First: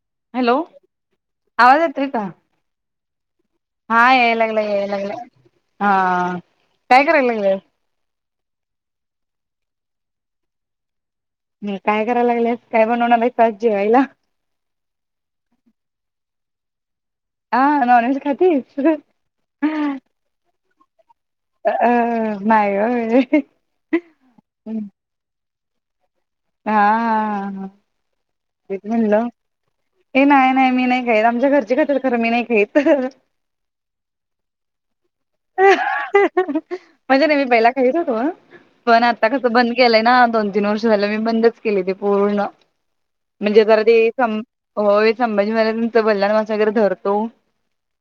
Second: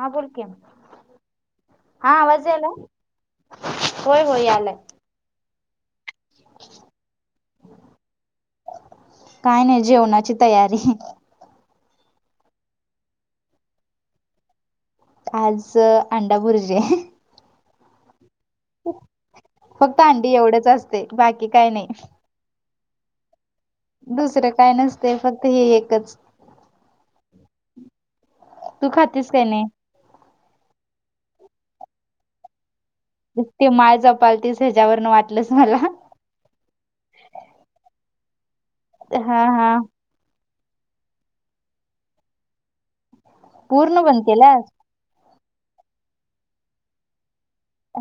हा बोल की आणि हॅलो आवाज येतोय हा का आवाज यालाय हा याय लागलाय याय लागलाय हा काय कराय लागल्यास काय नाय जेवणाची तयारी म काय कराय लागल्यास काय बनवणार आहेस आज जेवायला आज अ अंडा भुर्जी आ नॉन व्हेज खाती फक्त अंडी एवढंच असतय बाक अ नाय व्हय दुसरं काय नसतंय फक्त हे एकच आ आ हा तेच तू म्हणलं खातीस काय नाही ये नाय नाय मी नाय खाईत आमच्या घरचे खातात खरं मी नाय खाईत. तु मला जपाळतीस ह्याच्यावरनं वाटलच मला अग नाय मी पहिला खाईत होतो पण आता हा कसं हा बंद केलंय ना दोन तीन वर्ष झालं मी बंदच केलय ते पूर्ण म्हणजे जरा ते पूर्ण बंद सम केलास होय संभाजी महाराजाच बलिदान मास वगैरे धरतो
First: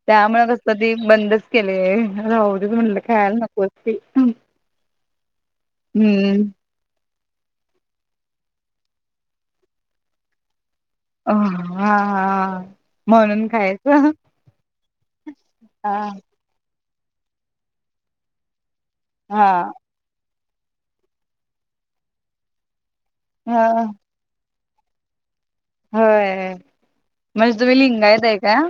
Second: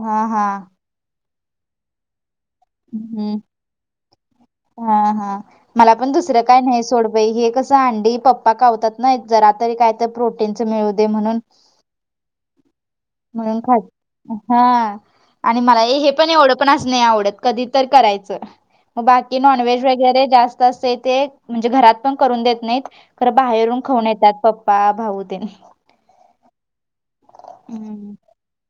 हा हा त्यामुळं कस ते बंदच केलय. [unintelligible] हम्म हा हा मला पण दुसरं हम्म काय न्हाय सोड हे कसं अंडी पप्पा कावत्यात ना जरा तरी काय तर प्रोटीनचं मिळू दे म्हणून हा हा म्हणून खात हा आणि मला ये हा हे पण एवढं पण असं नाय आवडत कधीतर करायचं बाकी हा नॉनव्हेज वगै गरे जास्त असतंय ते म्हणजे घरात पण करून देत नायत खरं बाहेरून ह खाऊन येतात पप पा भाऊ ते व्हय म्हणजे तुम्ही हम्म लिंगायत हाय काय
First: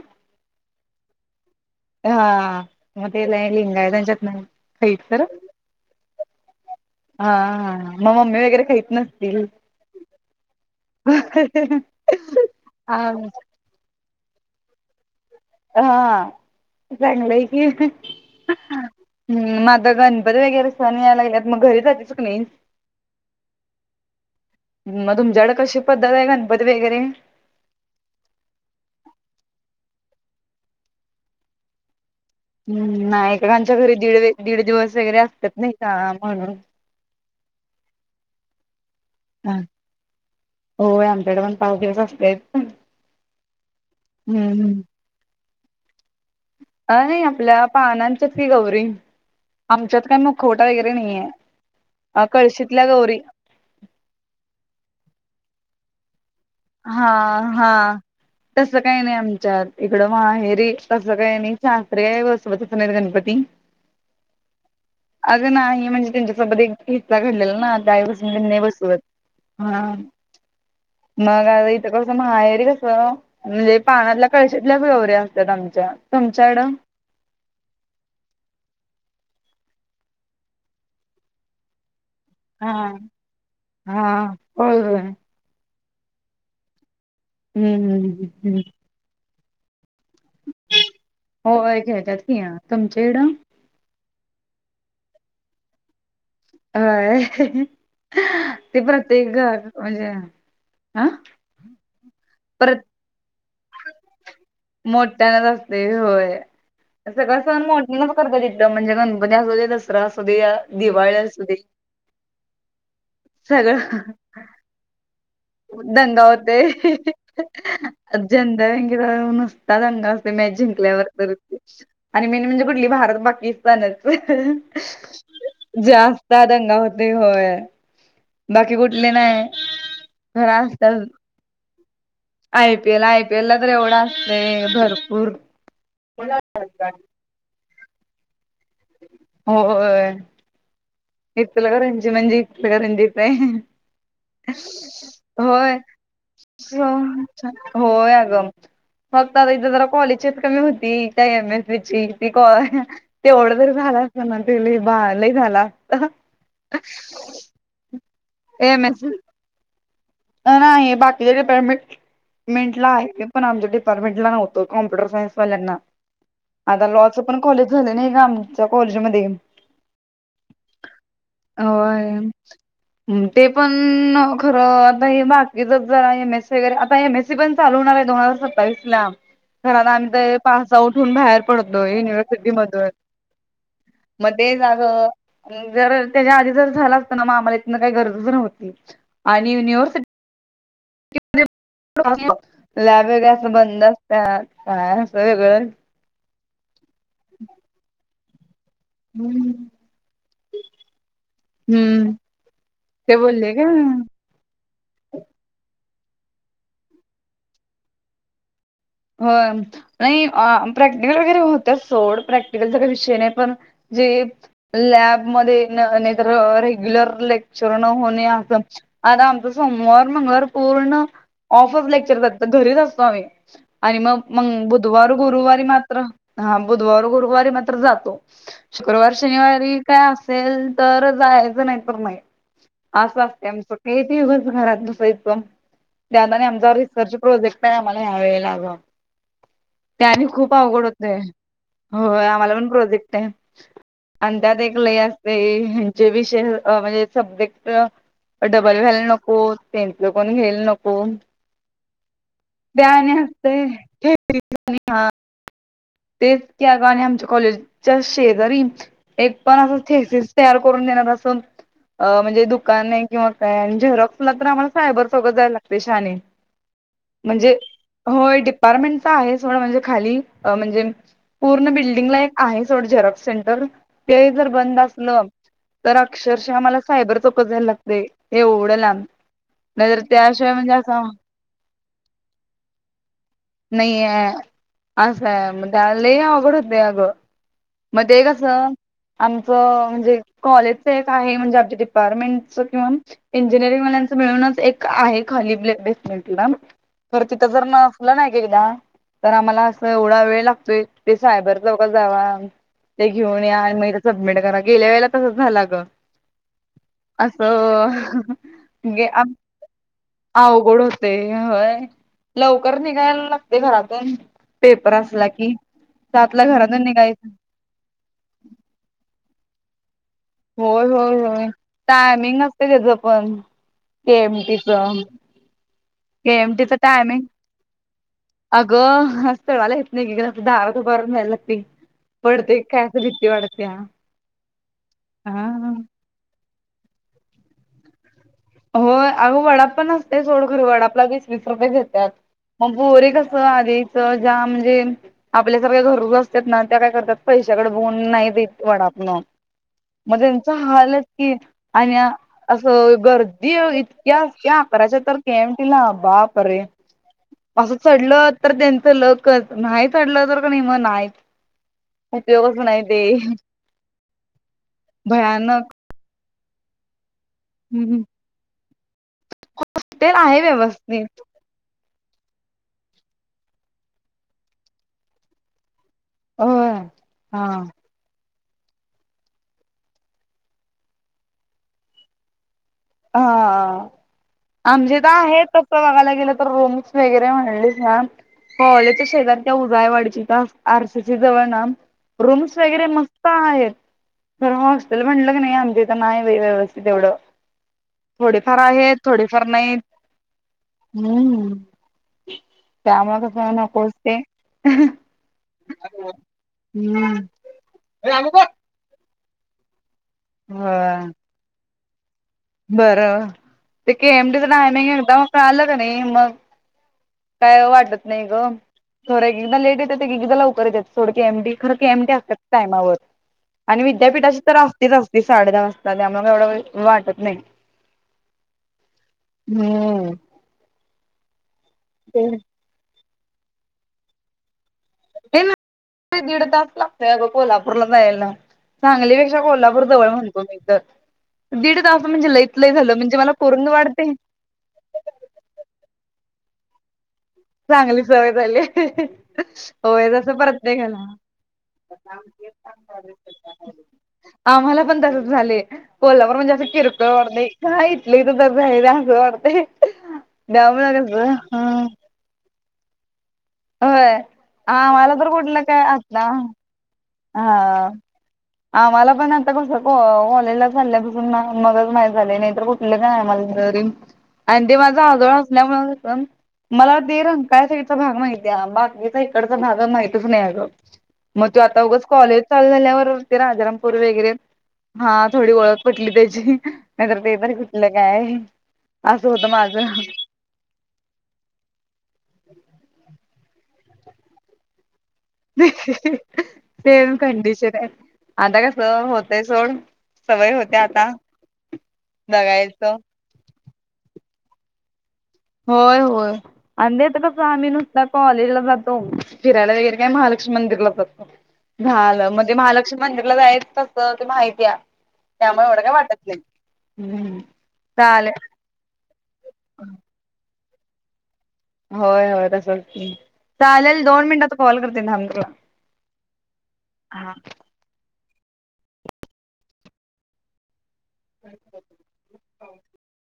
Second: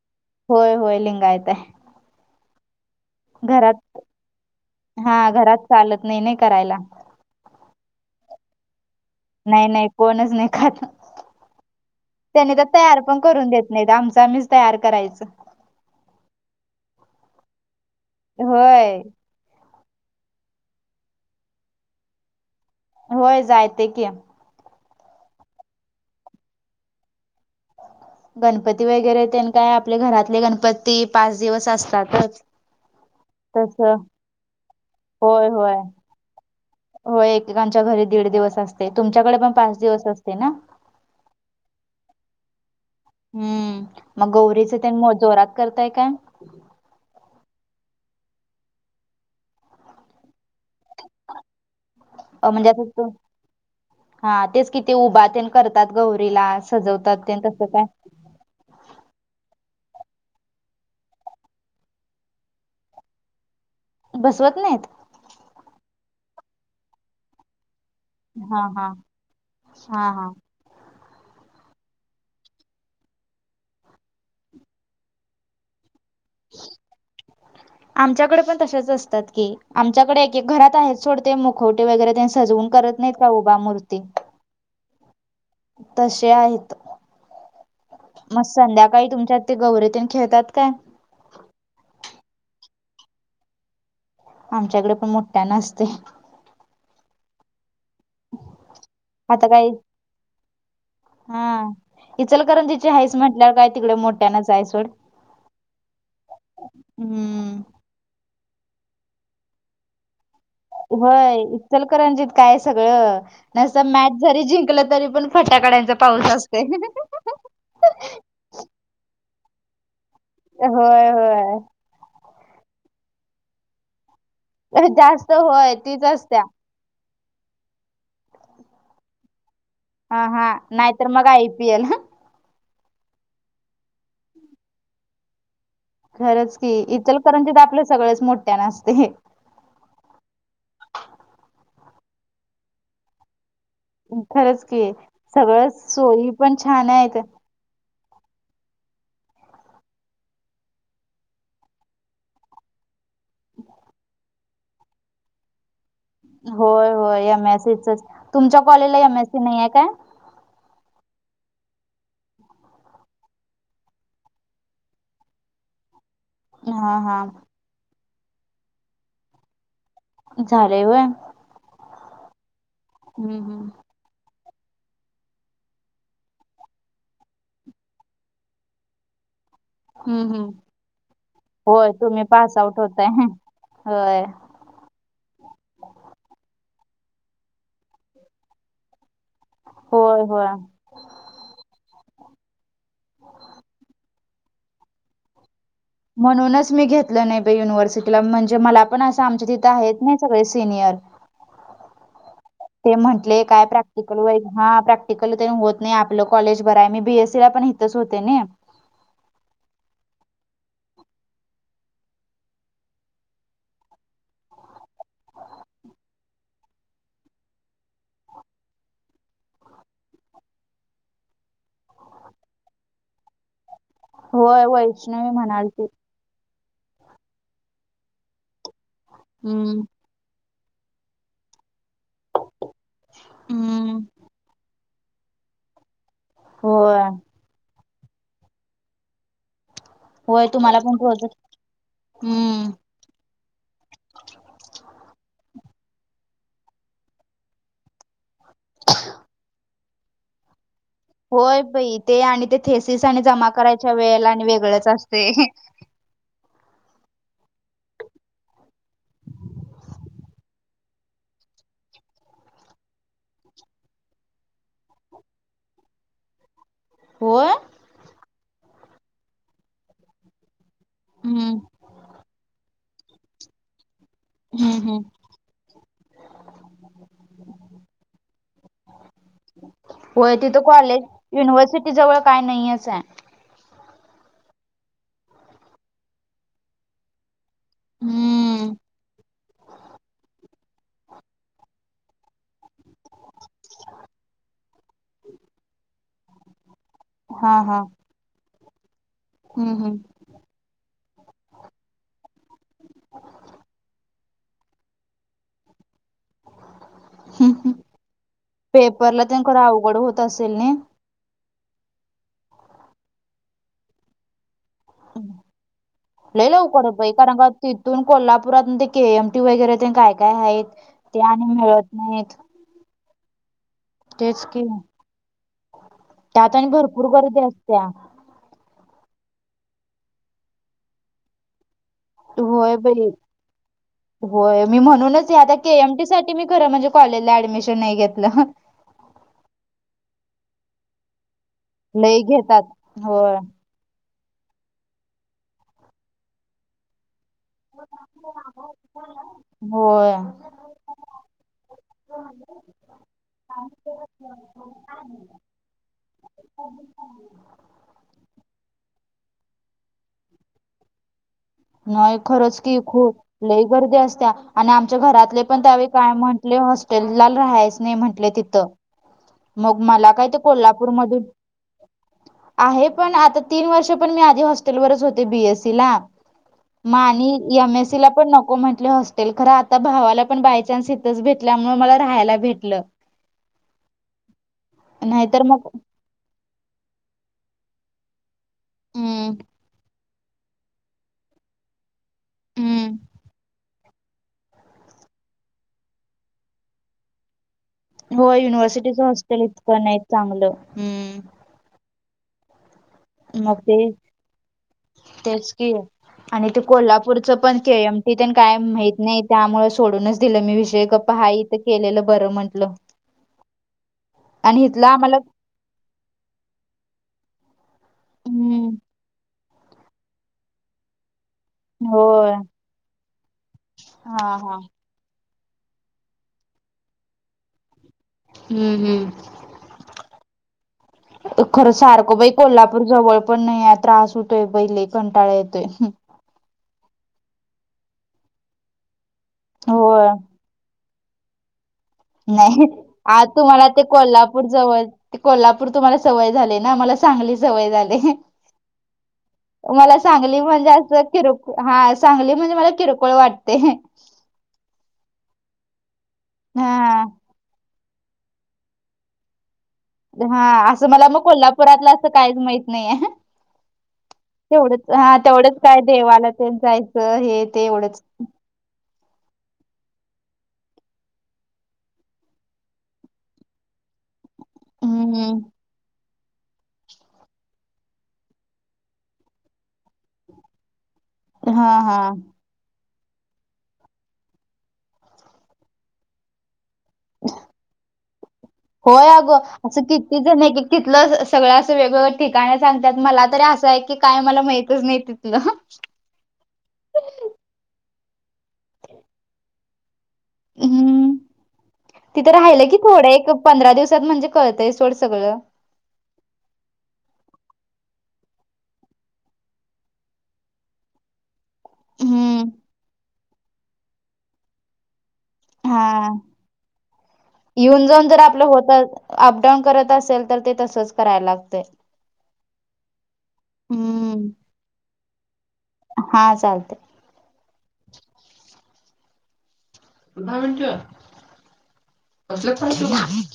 होय होय लिंगायत हाय. हा म ते लय लिंगायत्यांच्यात नाय खाईत हा खरं घरात चालत नई नय करायला. हा हा म मम्मी वगैरे खाईत नस नाय नाय कोणच नाय खात त्यांनी तर तयार हा पण करून देत नाईत आमचं आम्हीच तयार करायचं. हा चांगलंय की होय हम् म आता गणपती वगैरे सण यायला लागल्यात म घरी जातेस का नाही. होय जायते की. म तुमच्याकड कशी पद्धत आहे गणपती वगैरे. गणपती वगैरे तेन काय आपले घरातले गणपती पाच दिवस असतातच. ह् नाही एक -एकांच्या तस घरी दीड- दीड दिवस वगैरे असत्यात नाही, काळा म्हणून. हो एकेकांच्या घरी दीड दिवस असतय, तुमच्याकडे पण पाच दिवस असतय ना? होय आमच्याकड पण पाच दिवस असतंयच हम्म, मग गौरीच ते जोरात करताय काय? अ, हे आपल पाहनांच्या की गौरी. आमच्यात काय मुखवटा वगैरे नाहीयेय अ, म्हणजे असं तो, तेच की तो उभा तेन करतात गौरीला हा, सजवतात ते तसं हा. काय तसं काय नाही आमच्यात, इकडं माहेरी तसं काय नाही सासरे आहे बसवतचं नाही गणपती. बसवत नाहीत? अगं नाही म्हणजे त्यांच्यासोबत एक हिस्सा घडलेला ना त्यावेळे पासून तेनी नाही हा हा बसवत ह. हा हा मग आता इथं कसं माहेरी कसं म्हणजे पाण्यातल्या कळशीतल्या गवऱ्या असतात आमच्या. तुमच्याकडं [inaudible] आमच्याकडे पण तसेच असतात की आमच्याकडे एकेक घरात आहेत सोड ते मुखवटे वगैरे तेन सजवून हा करत नाहीत का उभा मूर्ती. हा होय होय तशा आहेत हम्म हम्म मग हम्म संध्या काळी तुमच्यात ते गौरी तेन खेळतात काय? होय होय खेळतात की तुमच्या इकडं. आमच्याकडे पण मोठ्या असतय हय ते प्रत्येक घ आता काही म्हणजे. हा परत इचलकरंजीची हाइस म्हटल्यावर काय तिकडे मोठ्यानंच हायस मोठ्यानच असतय होय सगळं हम्म. सण मोठ्या मी पण करतोय तिथलं म्हणजे गणपती असू दे दसरा असू दे या. होय इचलकरंजीत काय सगळं नुसतं सगळं मॅच जरी जिंकलं तरी पण फटाकड्यांचा दंगा पाऊस असतोय. होतोय. जनता बँकेजवळ नुसता दंगा असतोय मॅच जिंकल्यावर होय तर. होय आणि मेन म्हणजे कुठली भारत पाकिस्तानच जास्त होय तीच जास्त असत्या. दंगा होत होय बाकी कुठली नाही. हा हा खर असतात नाहीतर मग I P L. I P L I P L ला तर एवढं असतय भरपूर खरंच की इतरकरंजीत आपलं सगळंच मोठ्यानं असतंय होय इचलकरंजी म्हणजे इचलकरंजीच हाय खरंच की. होय सगळंच सोयी पण छान आहेत होय आगं फक्त आता इथे जरा कॉलेजच कमी होती त्या एम एस सीची ती काय तेवढं तरी झालं असत ना ते लई बा लई झालं असतं होय होय एम आय सीच तुमच्या कॉलेजला एम आय सी नाही हाय काय? नाही नाही हे बाकीचे डिपार्मेंट मेंटला आहे पण आमच्या डिपार्टमेंला नव्हतं कॉम्प्युटर सायन्स वाल्यांना आता हा लॉच हा पण कॉलेज झालं नाही का आमच्या कॉलेजमध्ये झालय होय होय हम्म ते हम्म पण खरं. हे बाकीच जरा एम ए सी वगैरे आता एम ए सी पण चालू होणार आहे दोन हजार सत्तावीस ला. घराला आम्ही हम्म तर हम्म. पास आउट होऊन बाहेर पडतोय, होय तुम्ही युनिव्हर्सिटी पास आउट मधून. होताय होय मध्ये जाग- जर त्याच्या आधी जर झाला असत ना, मग आम्हाला इथन काही गरजच नव्हती आणि युनिव्हर्स- होय, होय, आहे. [inaudible] लॅब वैगेरे असं बंद असत्यात काय असं वेगळं [unintelligible] म्हणूनच मी घेतलं नाही बाई युनिव्हर्सिटीला, म्हणजे मला- पण अशा आमच्या हम्म. तिथं आहेत नाही सगळे सिनियर- हम्म. ते म्हटले, बोलले का काय प्रॅक्टिकल वहीत हा प्रॅक- टिकलं तेन होत नाही आपलं कॉलेज बरंय मी बी एस सी ला पण हितच होते नाही. हो, नाही प्रॅक्टिकल वगैरे होत्यात सोड, प्रॅक्टिकलचा काही विषय नाही पण- जे [unintelligible] लॅबमध्ये न नाहीतर, रेग्युलर लेक्चर न होणे असं- आता आमचा सोमवार, मंगळवार पूर्ण ऑफच लेक्चर जातात घरीच असतो आम्ही. आणि मग होय मंग बुधवार, वैष्णवी गुरुवारी म्हणालती मात्र- हा, बुधवार, गुरुवारी मात्र जातो, शुक्रवार, शनिवारी हम्म काय अस- सेल तर जायचं नाही- नाही [unintelligible] हम्म. किती दिवस घरात बसायचं. त्यावेळी आणि [unintelligible] आमचा होय रिसर्च प्रोजेक्ट आहे, आम्हाला ह्यावेेळेला अगं. ते आणि होय खूप तुम्हाला अवघड पण होतय, प्रोजेक्ट होय आम्हाला पण हम्म प्रोजेक्ट आहे. अन् त्यात एक लय असतय व, ह्यांचे विषय अं म्हणजे सब्जेक्ट- डबल व्हायला नको, तेनच कोण घ्यायला नको. होय बाई, ते आणि ते थेसिस आणि जमा करायच्या वेळेला आणि वेगळंच असतय. तेच की अगं आणि आमच्या कॉलेजच्या शेजारी- एक पण असं थेसिस तयार करून देणार असून- अं म्हणजे दुकान आहे किंवा काय झेरॉक्सला तर आम्हाला सायबर चौकात जायला लागतय शहाने. [inaudible] होय म्हणजे, होय डिपार्टमेंट आहे सोड म्हणजे खाली अं म्हणजे- हम्म पूर्ण बिल्डिंगला एक आहे सोड झेरॉक्स सेंटर, ते जर हम्म बंद हम्म. असलं- तर अक्षरशः मला सायबर चौकात जायला लागतय, एवढं लांब. नाहीतर होय, त्याशिवाय तिथं म्हणजे कॉलेज असं युनिव्हर्सिटी जवळ काय नाहीयचं हाय. नाहीये. [unintelligible] त्यावेळ लई अवघड होतय अगं. मध्ये कसं, हम्म आमचं म्हणजे- कॉलेजचं एक आहे, म्हणजे आमच्या डिपार्टमेंटच किंवा- इंजिनिअरिंग वाल्यानच मिळूनच, एक आहे खालीे बेसमेंटला. जर तिथं हा जर हा नसलं ना एक-एकदा तर आम्हाला हम्म असं एवढा वेळ लागतोय- ते सायबर चौकात जावा- ते घेऊन या आणि मग ते सबमिट करा, गेल्या वेळेला तसंच झालं अगं. असं हम्म पेपरला अं तेन खरं अवघड होत असेल नई. अवघड हो- तय होय, लवकर निघायला लागतय घरातून. पेपर असला की, सातला लई घरातून लवकर बाई निघायच- कारण का तिथून कोल्हापुरातन ते के एमह टी वगैरे, तेन काय, काय हाय. होय, होय, होय, टायमिंग नसतय त्याच पण के एम तेच टी की च. त्यात आणि भरपूर गर्दी असत्या. अगं असं चढायला येत नाय की गं असं दारात उभारून यायला लागतय. होय बई होय मी म्हणूनच हा ह्या त्या के एम टी साट ठी मी खरं म्हणजे कॉलेजला ऍडमिशन नाय घेतलं. होय अगं वडाप पण असतय सोड खर वडापला बी वीस रुपये घेतात लई म घेतात पोरी कस होय आधी त ज्या म्हणजे आपल्या सारख्या गरजू असतात ना त्या काय करतात पैशाकड बगून नाही देत वडाप न म होय ते त हालच की आणि असं गर की ओ इतक्या त्या अकराच्या तर के एम टी ला बापरे! असं चढलं तर त्यांचं लकच नाही चढलं तर क नी म नाय. नाय खरंच की खुप लय गर्दी असत्या आणि आमचे घरातले पण भयानक त्यावेळी काय म्हण आपले हॉस्टेलला राहायच नाय हम्म. म्हटले तिथं मग मला काय ते आहे कोल्हापूर व्यवस्थित मधून आहे पण आता तीन वर्ष पण मी आधी हॉस्टेलवरच होते बी एस सी ला होय मा आणि हा एम एस सी ला पण नको म्हंटले हॉस्टेल खरं आता भावाला पण बाय चान्स इथच भेटल्यामुळ मला राहायला भेटलं. हा आमच्या इथ नाहीतर आहे मग तसं बघाला गेलं रूम्स वगैरे म्हणलीस ना पवलेच्या हम्म शेजार त्या उजायवाडी च्या इथं आर सी सी जवळ ना रूम्स वगैरे हम्म मस्त आहेत. पण हॉस्टेल म्हटलं क नाय आमच्या इथं नाय बय व्यवस्थित एवढं हो थोडेफार आहेत युनिव्हर्सिटीच हॉस्टेल थोडेफार नाहीत इतकं नाईत चांगलं. हूं त्यामुळ कस नकोच ते तेच की आणि ते हम्म कोल्हापूरचं पण के एम टी तेन होय काय माहित नाहीत. त्यामुळ सोडूनच दिलं मी विषय गप्प हाय इथं केलेलं बरं म्हटलं तर ते के एम टी च नाय नं इथलं आम्हाला एकदम कळालं क नई मग काय वाटत नाय ग हम्म थोडे एकदा लेट येतात एकेकदा लवकर येतात सोड की एम डी खर के एम डी होय असतात टायमावर आणि हा विद्यापीठाची तर हा अस येत असते साडे दहा वाजता ते आम्हाला काय एवढं वेळ वाटत नाय. हूं हूं त खरं सारखं बई कोल्हापूर जवळ पण नाहीये त्रास होतोय बई लय. कंटाळा येतोय. ती दीड तास लागतोय अगं कोल्हापूरला जायला सांगली ते कोल्हापूर होय जवळ म्हणतो मी तर दीड तास म्हणजे लयत लय झालं म्हणजे मला पूर्ण वाढतय. तर जवळ ते कोल्हापूर तुम्हाला सवय झाले ना आम्हाला सांगली सवय झाले. चांगली सवय झाली. मला होय तसं सांगली म्हणजे अस प्रत्येकाला. किर हा सांगली म्हणजे मला किरकोळ वाटते. आम्हाला पण तसच झाले कोल्हापूर म्हणजे असं हा किरकोळ वाढतय. च हाईत लय तस [unintelligible] असं वाटतंय. हा असं त्यामुळे मला म कसं हा कोल्हापुरातलं असं काहीच माहित नाहीेये. होय तेवढंच आम्हाला हा तर तेवढंच कुठलं काय आता देवाला तेनं जायचं हे ते हा एवढंच [inaudible] आम्हाला पण आता कस कॉ कॉलेजला चालल्यापासून ना मगच माहित झाले नाहीतर कुट म्हटलं काय आम्हाला तरी आणि ते माझं आजोळ हं, असल्यामुळ कस मला ते रंकाळ साईडचा भाग माहिती आहे बाकीचा इकडचा भाग माहितच नाय अगं मजात- हां, हां. [unintelligible] चालू झाल्यावर ते राजारामपूररी वगैरे, हा थोडी ओळख पटली त्याची. नाहीतर ते पण कुठलं काय, होय असं अगं, होतं माझं. असं किती जण एक एक तिथलं अस सगळं असं वेगवेगळ्या ठिकाण सांगत्यात, मला तरी असं आहे की, काय मला माहितच नाही. तिथलं. सेम कंडिशन आहे, आता कस होतय सोड- सवय होत्या आता, हं, जगायचं. पंधरा दिवसात म्हणजे कळतंय सोड सगळं. होय, होय. आणि आता कसं आम्ही नुसता कॉलेजला जातो, फिरायला वगैरे काय महालक्ष्मी मंदिरला जातो. ह [inaudible] झालं, म्हणजे महालक्ष्मी मंदिरला जायच तसं ते माहती आहे. त्यामुळे एवढं काय हा, वाटत नाही. हम्म. येऊन जाऊन जर चालेल आपलं होतच. अप डाऊन करत असेल तर, ते तसच करायला लागतंय. होय, होय, तसच की. चालेल दोन मिनिटात कॉल करते थांब तुला. हा, चालतय. हा. पधा मिट. [unintelligible]